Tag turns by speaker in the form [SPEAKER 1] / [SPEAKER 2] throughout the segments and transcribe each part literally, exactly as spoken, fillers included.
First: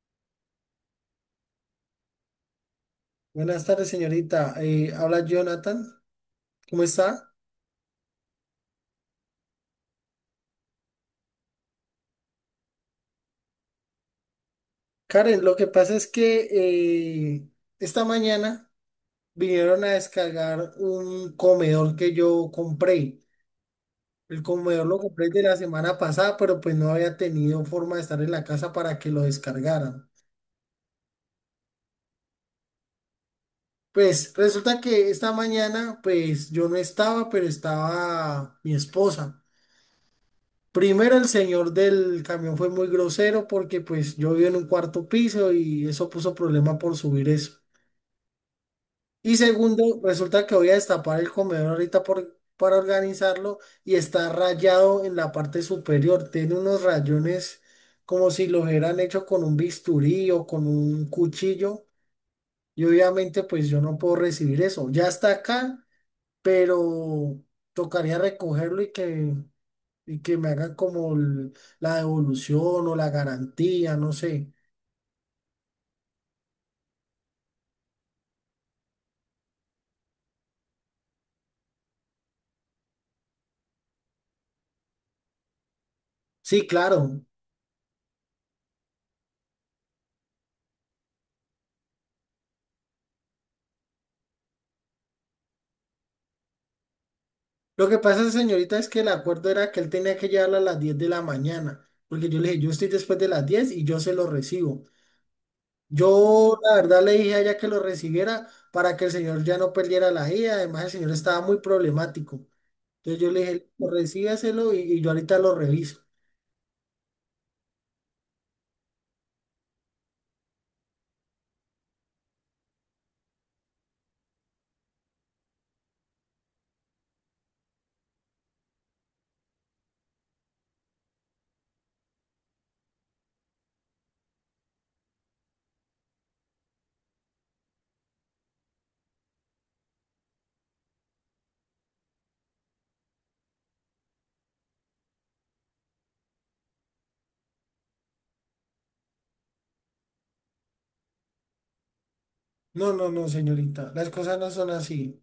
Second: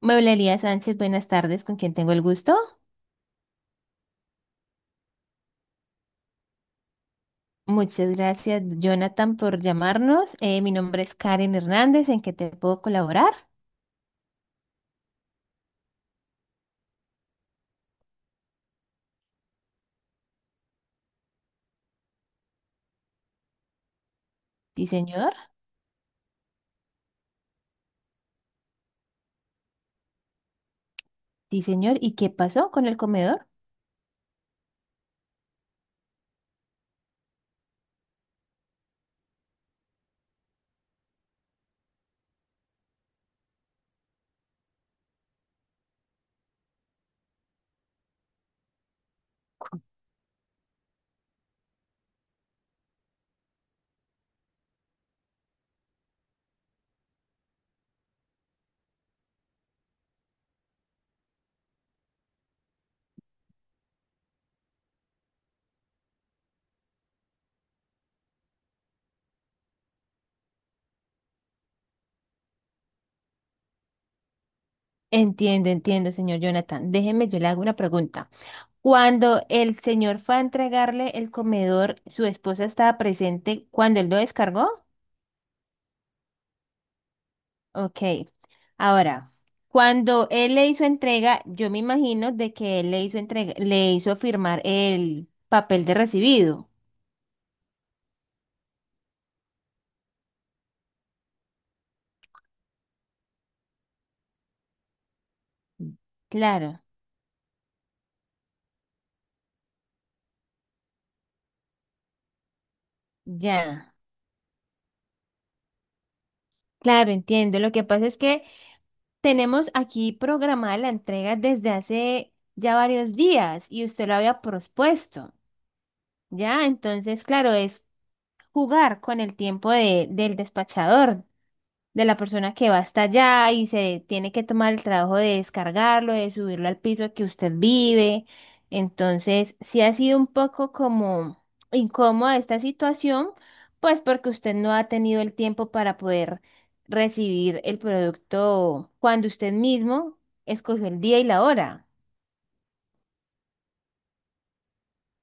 [SPEAKER 1] Mueblería Sánchez, buenas tardes, ¿con quién tengo el gusto?
[SPEAKER 2] Buenas tardes, señorita. Eh, habla Jonathan. ¿Cómo está?
[SPEAKER 1] Muchas gracias, Jonathan, por llamarnos. Eh, mi nombre es Karen Hernández, ¿en qué te puedo colaborar?
[SPEAKER 2] Karen, lo que pasa es que eh, esta mañana vinieron a descargar un comedor que yo compré. El comedor
[SPEAKER 1] Sí,
[SPEAKER 2] lo compré
[SPEAKER 1] señor.
[SPEAKER 2] de la semana pasada, pero pues no había tenido forma de estar en la casa para que lo descargaran.
[SPEAKER 1] Sí, señor. ¿Y qué pasó con el comedor?
[SPEAKER 2] Pues resulta que esta mañana, pues yo no estaba, pero estaba mi esposa. Primero, el señor del camión fue muy grosero porque pues yo vivo en un cuarto piso y eso puso problema por subir eso. Y segundo, resulta que voy a destapar el comedor ahorita por, para organizarlo y está rayado en la parte superior. Tiene unos rayones como si lo hubieran hecho con un bisturí o con un cuchillo. Y obviamente pues yo no puedo recibir eso. Ya está acá, pero tocaría recogerlo y que y que me hagan como el- la devolución o la garantía, no sé.
[SPEAKER 1] Entiendo, entiendo, señor Jonathan. Déjeme, yo le hago una pregunta. Cuando el señor fue a entregarle el comedor, ¿su esposa estaba presente cuando él lo descargó?
[SPEAKER 2] Sí, claro.
[SPEAKER 1] Ok, ahora, cuando él le hizo entrega, yo me imagino de que él le hizo entrega, le hizo firmar el papel de recibido.
[SPEAKER 2] Lo que pasa, señorita, es que el acuerdo era que él tenía que llevarla a las diez de la mañana, porque yo le dije, yo estoy después de las diez y yo se lo recibo. Yo, la
[SPEAKER 1] Claro,
[SPEAKER 2] verdad, le dije a ella que lo recibiera para que el señor ya no perdiera la ida. Además, el señor estaba muy problemático. Entonces yo le dije,
[SPEAKER 1] ya.
[SPEAKER 2] recíbaselo y, y yo ahorita lo reviso.
[SPEAKER 1] Claro, entiendo. Lo que pasa es que tenemos aquí programada la entrega desde hace ya varios días y usted lo había propuesto, ¿ya? Entonces, claro, es jugar con el tiempo de- del despachador, de la persona que va hasta allá y se tiene que tomar el trabajo de descargarlo, de subirlo al piso que usted vive. Entonces, sí ha sido un poco como incómoda esta situación, pues porque usted no ha tenido el tiempo para poder recibir el producto cuando usted mismo escogió el día y la hora.
[SPEAKER 2] No, no, no, señorita, las cosas no son así.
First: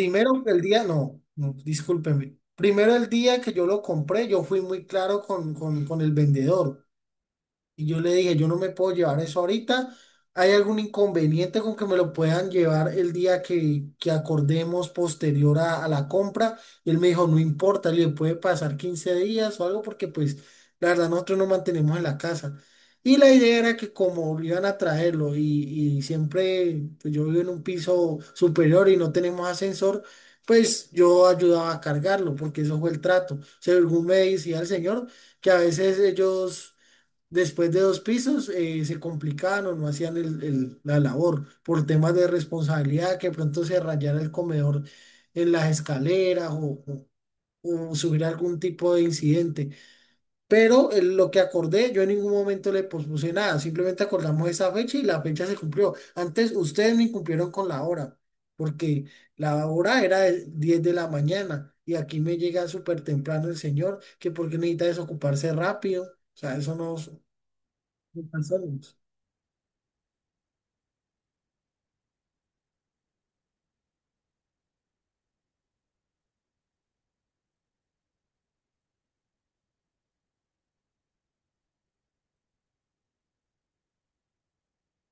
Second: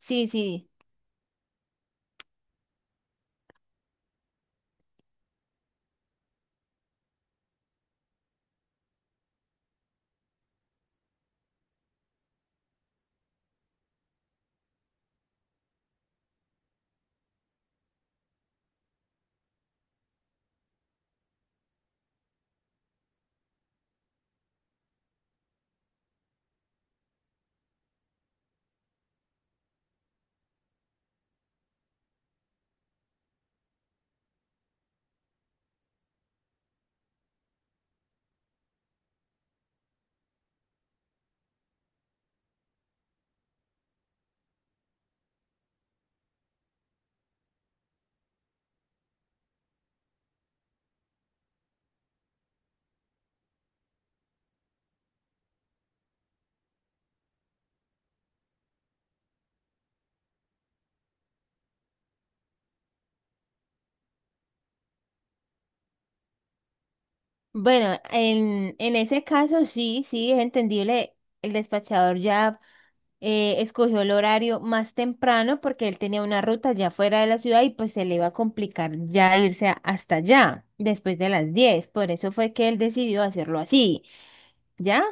[SPEAKER 1] Sí,
[SPEAKER 2] que el
[SPEAKER 1] sí.
[SPEAKER 2] día, no, no, discúlpeme. Primero el día que yo lo compré, yo fui muy claro con, con, con el vendedor y yo le dije, yo no me puedo llevar eso ahorita. ¿Hay algún inconveniente con que me lo puedan llevar el día que, que acordemos posterior a, a la compra? Y él me dijo, no importa, le puede pasar quince días o algo porque pues la verdad nosotros nos mantenemos en la casa. Y la idea era que como iban a traerlo y, y siempre pues, yo vivo en un piso superior y no tenemos ascensor, pues yo ayudaba a cargarlo porque eso fue el trato. Según me decía el señor, que a veces ellos después de dos pisos eh, se complicaban o no hacían el- el- la labor por temas de responsabilidad, que pronto se rayara el comedor en las escaleras o, o- o subir algún tipo de incidente. Pero eh, lo que acordé, yo en ningún momento le pospuse nada, simplemente acordamos esa fecha y la fecha se cumplió. Antes ustedes me incumplieron con la hora, porque la hora era de diez de la mañana y aquí me llega súper temprano el señor, que porque necesita desocuparse rápido. O sea, eso no
[SPEAKER 1] Bueno,
[SPEAKER 2] me
[SPEAKER 1] en,
[SPEAKER 2] cansaron.
[SPEAKER 1] en ese caso sí, sí, es entendible. El despachador ya eh, escogió el horario más temprano porque él tenía una ruta ya fuera de la ciudad y pues se le iba a complicar ya irse a- hasta allá después de las diez. Por eso fue que él decidió hacerlo así, ¿ya?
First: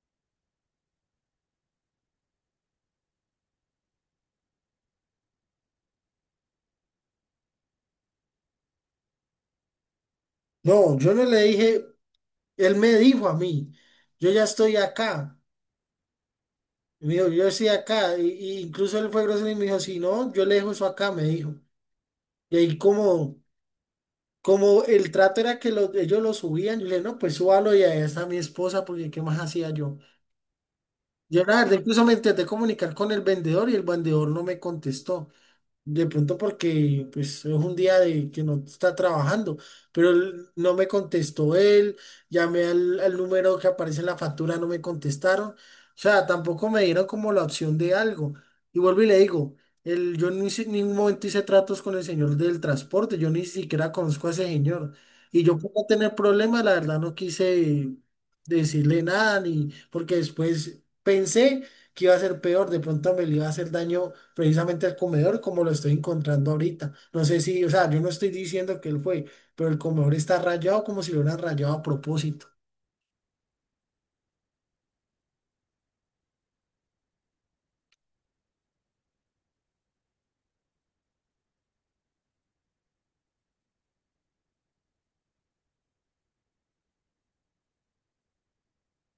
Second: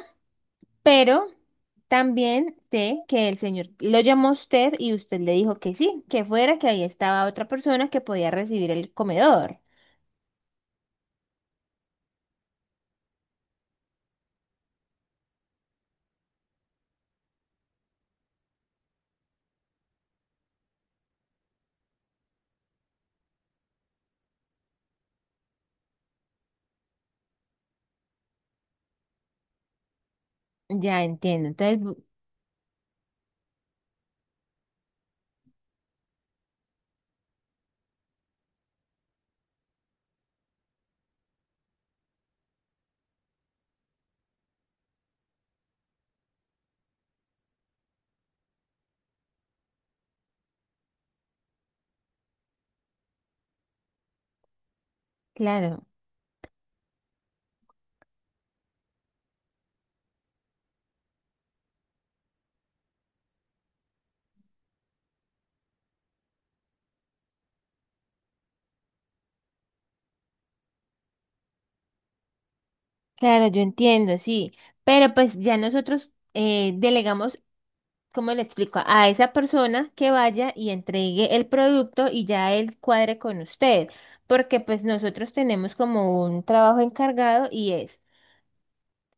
[SPEAKER 1] Pero también sé que el señor lo llamó a usted y usted le dijo que sí, que fuera, que ahí estaba otra persona que podía recibir el comedor.
[SPEAKER 2] No, yo no le dije, él me dijo a mí, yo ya estoy acá. Y Me dijo, yo estoy acá. Y, y incluso él fue grosero y me dijo, si no, yo le dejo eso acá, me dijo. Y ahí como, como el trato era que lo- ellos lo subían, yo le dije, no, pues súbalo y ahí está mi esposa, porque ¿qué más hacía yo?
[SPEAKER 1] Ya
[SPEAKER 2] Yo
[SPEAKER 1] entiendo.
[SPEAKER 2] la verdad,
[SPEAKER 1] Entonces,
[SPEAKER 2] incluso
[SPEAKER 1] bu-
[SPEAKER 2] me intenté comunicar con el vendedor y el vendedor no me contestó. De pronto porque pues es un día de que no está trabajando, pero él no me contestó él, llamé al, al número que aparece en la factura, no me contestaron, o sea, tampoco me dieron como la opción de algo. Y vuelvo y le digo, el, yo ni si- en ningún momento hice tratos con el señor del transporte, yo ni siquiera conozco a ese señor. Y yo por no
[SPEAKER 1] claro,
[SPEAKER 2] tener problemas, la verdad no quise decirle nada, ni porque después pensé que iba a ser peor, de pronto me le iba a hacer daño precisamente al comedor como lo estoy encontrando ahorita. No sé si, o sea, yo no estoy diciendo que él fue, pero el comedor está rayado como si lo hubieran rayado a propósito.
[SPEAKER 1] claro, yo entiendo, sí. Pero pues ya nosotros eh, delegamos. ¿Cómo le explico? A esa persona que vaya y entregue el producto y ya él cuadre con usted, porque pues nosotros tenemos como un trabajo encargado y es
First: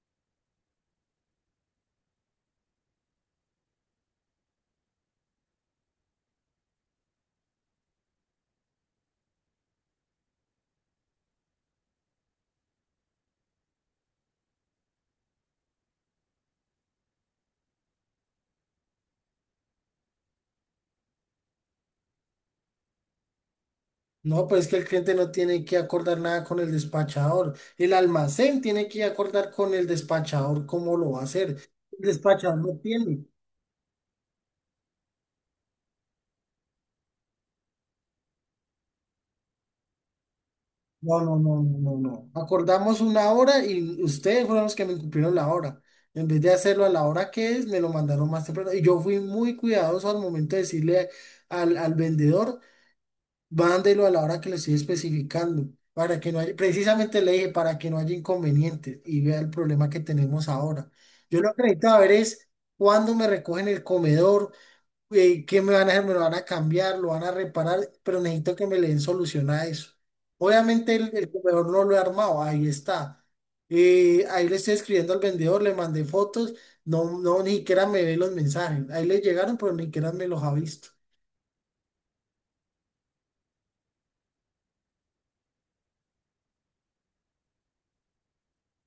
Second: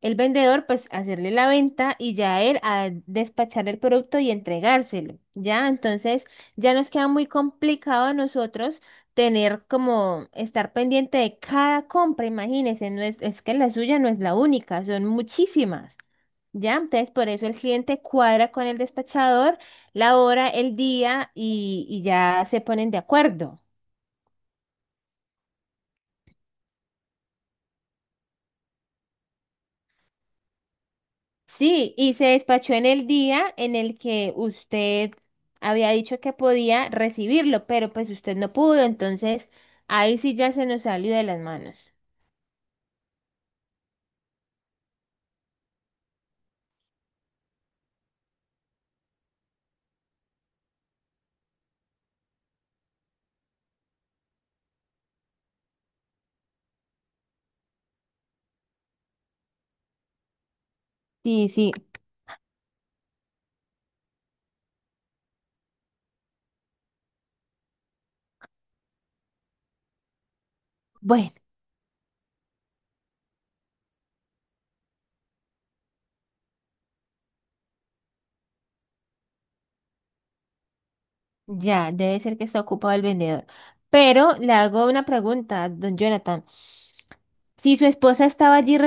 [SPEAKER 1] el vendedor pues hacerle la venta y ya él a despachar el producto y entregárselo, ¿ya? Entonces ya nos queda muy complicado a nosotros tener como estar pendiente de cada compra, imagínense, no es, es que la suya no es la única, son muchísimas. Ya, entonces por eso el cliente cuadra con el despachador la hora, el día y, y ya se ponen de acuerdo.
[SPEAKER 2] No, pues es que el cliente no tiene que acordar nada con el despachador. El almacén tiene que acordar con el despachador cómo lo va a hacer.
[SPEAKER 1] Sí,
[SPEAKER 2] El
[SPEAKER 1] y se
[SPEAKER 2] despachador
[SPEAKER 1] despachó
[SPEAKER 2] no
[SPEAKER 1] en el
[SPEAKER 2] tiene.
[SPEAKER 1] día en el que usted había dicho que podía recibirlo, pero pues usted no pudo, entonces ahí sí ya se nos salió
[SPEAKER 2] No,
[SPEAKER 1] de
[SPEAKER 2] no,
[SPEAKER 1] las
[SPEAKER 2] no, no,
[SPEAKER 1] manos.
[SPEAKER 2] no, no. Acordamos una hora y ustedes fueron los que me incumplieron la hora. En vez de hacerlo a la hora que es, me lo mandaron más temprano. Y yo fui muy cuidadoso al momento de decirle al, al vendedor, mándelo a la hora que le estoy especificando, para que no haya, precisamente le dije, para que no haya inconvenientes y vea el problema que tenemos ahora. Yo
[SPEAKER 1] Sí,
[SPEAKER 2] lo que
[SPEAKER 1] sí,
[SPEAKER 2] necesito saber es cuándo me recogen el comedor, eh, ¿qué me van a hacer? Me lo van a cambiar, lo van a reparar, pero necesito que me le den solución a eso. Obviamente el, el
[SPEAKER 1] bueno,
[SPEAKER 2] comedor no lo he armado, ahí está. Eh, ahí le estoy escribiendo al vendedor, le mandé fotos, no, no, ni siquiera me ve los mensajes. Ahí le llegaron, pero ni siquiera me los ha visto.
[SPEAKER 1] ya, debe ser que está ocupado el vendedor. Pero le hago una pregunta, don Jonathan. Si su esposa estaba allí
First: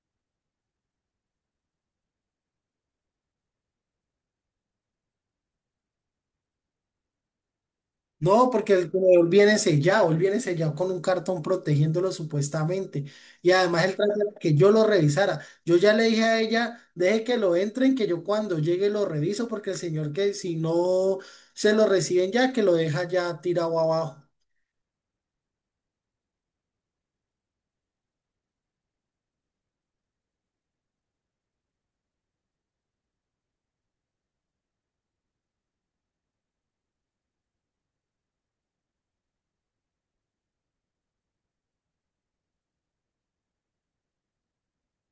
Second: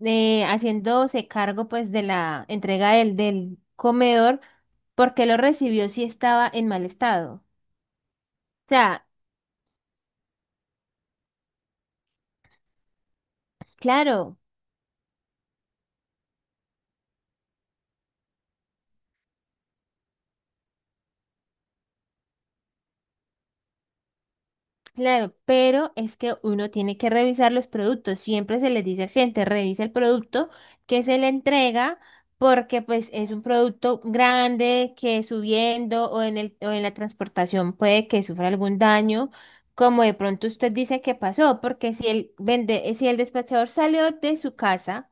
[SPEAKER 1] eh, haciéndose cargo pues de la entrega del, del comedor porque lo recibió si estaba en mal estado. O
[SPEAKER 2] No, porque el
[SPEAKER 1] sea,
[SPEAKER 2] comedor viene sellado, él viene sellado con un cartón protegiéndolo supuestamente. Y además él trata de
[SPEAKER 1] claro,
[SPEAKER 2] que yo lo revisara. Yo ya le dije a ella, deje que lo entren, que yo cuando llegue lo reviso, porque el señor que si no se lo reciben ya, que lo deja ya tirado abajo.
[SPEAKER 1] claro, pero es que uno tiene que revisar los productos. Siempre se les dice a la gente, revisa el producto que se le entrega porque pues es un producto grande que subiendo o en el, o en la transportación puede que sufra algún daño. Como de pronto usted dice que pasó, porque si el vende, si el despachador salió de su casa.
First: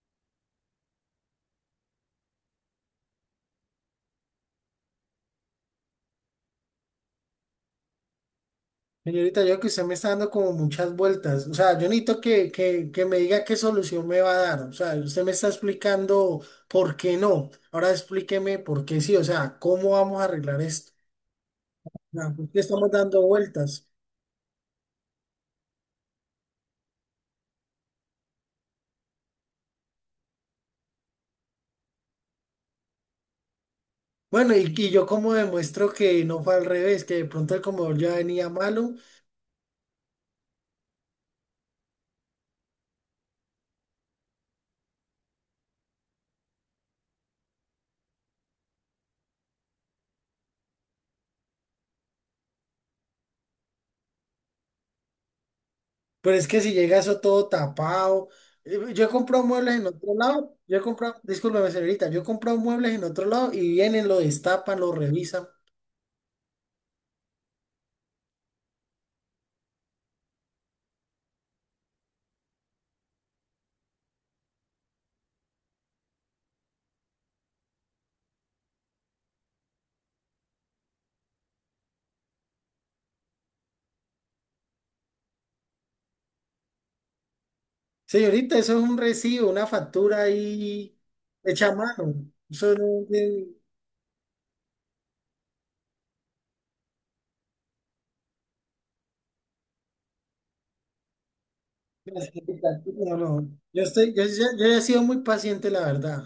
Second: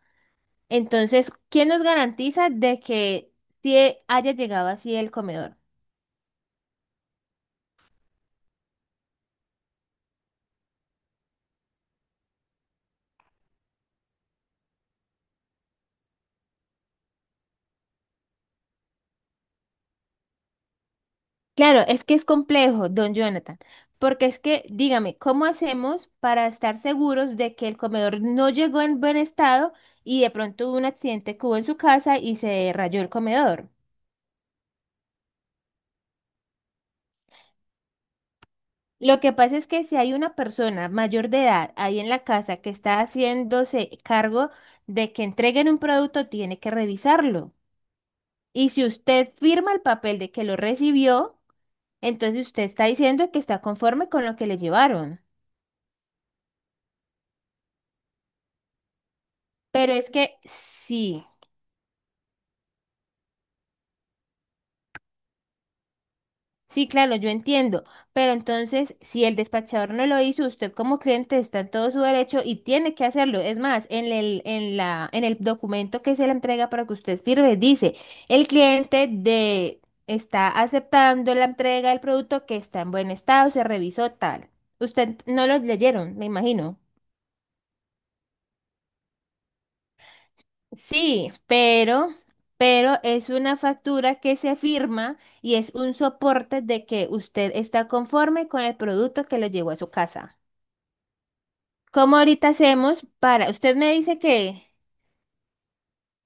[SPEAKER 1] Entonces, ¿quién nos garantiza de que sí haya llegado así el comedor?
[SPEAKER 2] Señorita, yo creo que usted me está dando como muchas vueltas. O sea, yo necesito que, que, que me diga qué solución me va a dar. O sea, usted me está explicando por qué no. Ahora explíqueme por qué sí. O sea, ¿cómo vamos a arreglar esto?
[SPEAKER 1] Claro, es que es
[SPEAKER 2] Ah, ¿por qué
[SPEAKER 1] complejo,
[SPEAKER 2] estamos
[SPEAKER 1] don
[SPEAKER 2] dando
[SPEAKER 1] Jonathan,
[SPEAKER 2] vueltas?
[SPEAKER 1] porque es que, dígame, ¿cómo hacemos para estar seguros de que el comedor no llegó en buen estado y de pronto hubo un accidente que hubo en su casa y se rayó el comedor?
[SPEAKER 2] Bueno, y, y yo como demuestro que no fue al revés, que de pronto el comedor ya venía malo,
[SPEAKER 1] Lo que pasa es que si hay una persona mayor de edad ahí en la casa que está haciéndose cargo de que entreguen un producto, tiene que revisarlo. Y si usted firma el papel de que lo recibió, entonces usted está diciendo que está conforme con lo que le llevaron.
[SPEAKER 2] pero es que si llega eso todo tapado. eh, Yo he comprado muebles en
[SPEAKER 1] Pero es
[SPEAKER 2] otro
[SPEAKER 1] que
[SPEAKER 2] lado, yo he comprado,
[SPEAKER 1] sí,
[SPEAKER 2] discúlpeme señorita, yo he comprado muebles en otro lado y vienen, lo destapan, lo revisan.
[SPEAKER 1] sí, claro, yo entiendo. Pero entonces, si el despachador no lo hizo, usted como cliente está en todo su derecho y tiene que hacerlo. Es más, en el, en la, en el documento que se le entrega para que usted firme, dice, el cliente de está aceptando la entrega del producto que está en buen estado, se revisó tal. Usted no lo leyeron, me imagino.
[SPEAKER 2] Señorita, eso es un recibo, una factura ahí
[SPEAKER 1] Sí,
[SPEAKER 2] hecha a
[SPEAKER 1] pero,
[SPEAKER 2] mano. Eso
[SPEAKER 1] pero
[SPEAKER 2] no
[SPEAKER 1] es
[SPEAKER 2] tiene.
[SPEAKER 1] una factura que se firma y es un soporte de que usted está conforme con el producto que lo llevó a su casa. ¿Cómo ahorita hacemos
[SPEAKER 2] No,
[SPEAKER 1] para,
[SPEAKER 2] no.
[SPEAKER 1] usted
[SPEAKER 2] Yo
[SPEAKER 1] me
[SPEAKER 2] estoy,
[SPEAKER 1] dice
[SPEAKER 2] yo, yo- Yo
[SPEAKER 1] que,
[SPEAKER 2] he sido muy paciente, la verdad.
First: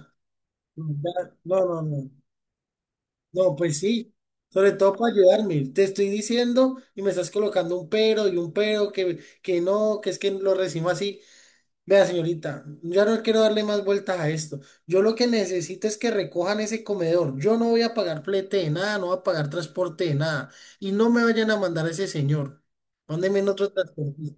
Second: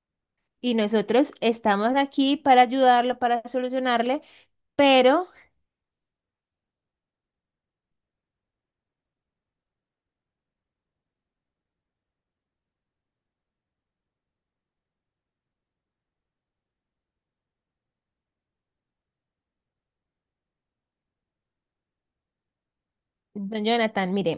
[SPEAKER 1] y
[SPEAKER 2] No,
[SPEAKER 1] nosotros
[SPEAKER 2] no, no,
[SPEAKER 1] estamos
[SPEAKER 2] no.
[SPEAKER 1] aquí para ayudarlo, para
[SPEAKER 2] No, pues sí,
[SPEAKER 1] solucionarle,
[SPEAKER 2] sobre todo para
[SPEAKER 1] pero,
[SPEAKER 2] ayudarme. Te estoy diciendo y me estás colocando un pero y un pero que, que no, que es que lo recibo así. Vea, señorita, ya no quiero darle más vueltas a esto. Yo lo que necesito es que recojan ese comedor. Yo no voy a pagar flete de nada, no voy a pagar transporte de nada. Y no me vayan a mandar a ese señor. Mándenme en
[SPEAKER 1] don
[SPEAKER 2] otro
[SPEAKER 1] Jonathan, mire.
[SPEAKER 2] transporte.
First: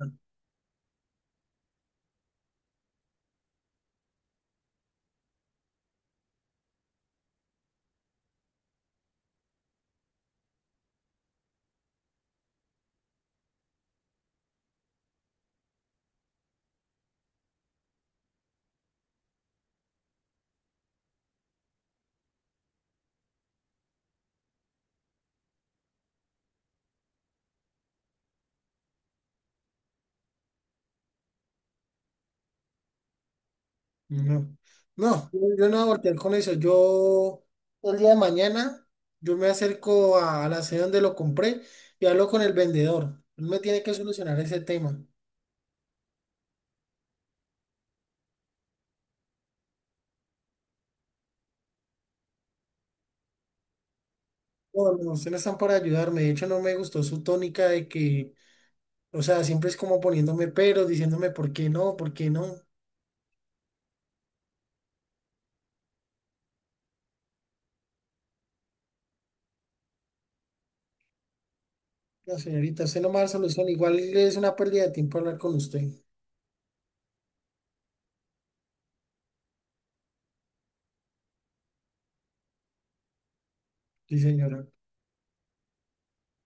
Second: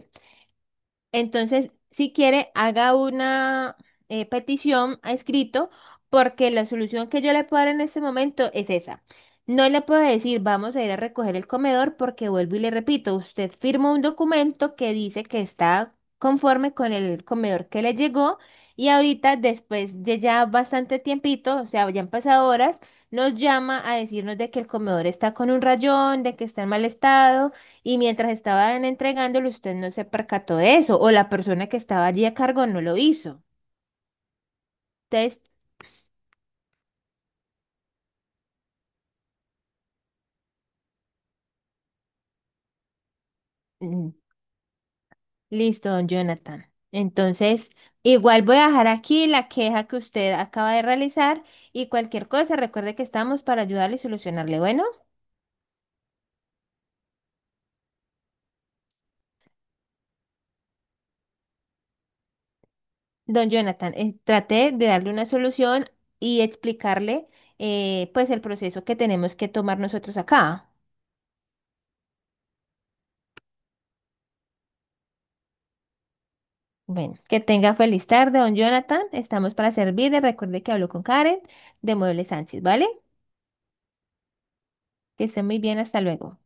[SPEAKER 1] Entonces, si quiere, haga una eh, petición a escrito porque la solución que yo le puedo dar en este momento es esa. No le puedo decir, vamos a ir a recoger el comedor porque vuelvo y le repito, usted firma un documento que dice que está conforme con el comedor que le llegó y ahorita, después de ya bastante tiempito, o sea, ya han pasado horas, nos llama a decirnos de que el comedor está con un rayón, de que está en mal estado. Y mientras estaban entregándolo, usted no se percató de eso, o la persona que estaba allí a cargo no lo hizo.
[SPEAKER 2] No, no,
[SPEAKER 1] Entonces,
[SPEAKER 2] yo no voy a voltear con eso. Yo el día de mañana, yo me acerco a la sede donde lo compré y hablo con el vendedor. Él me tiene que
[SPEAKER 1] mm,
[SPEAKER 2] solucionar ese tema.
[SPEAKER 1] listo, don Jonathan. Entonces, igual voy a dejar aquí la queja que usted acaba de realizar y cualquier cosa, recuerde que estamos para ayudarle y solucionarle. Bueno,
[SPEAKER 2] Bueno, ustedes no están para ayudarme. De hecho, no me gustó su tónica de que, o sea, siempre es como poniéndome peros, diciéndome por qué no, por qué no.
[SPEAKER 1] don Jonathan, eh, traté de darle una solución y explicarle eh, pues el proceso que tenemos que tomar nosotros acá.
[SPEAKER 2] No, señorita, usted no me da solución. Igual es una pérdida de tiempo hablar con usted.
[SPEAKER 1] Bueno, que tenga feliz tarde, don Jonathan. Estamos para servirle. Recuerde que hablo con Karen de Mueble Sánchez, ¿vale?
[SPEAKER 2] Sí, señora.
[SPEAKER 1] Que esté muy bien, hasta luego.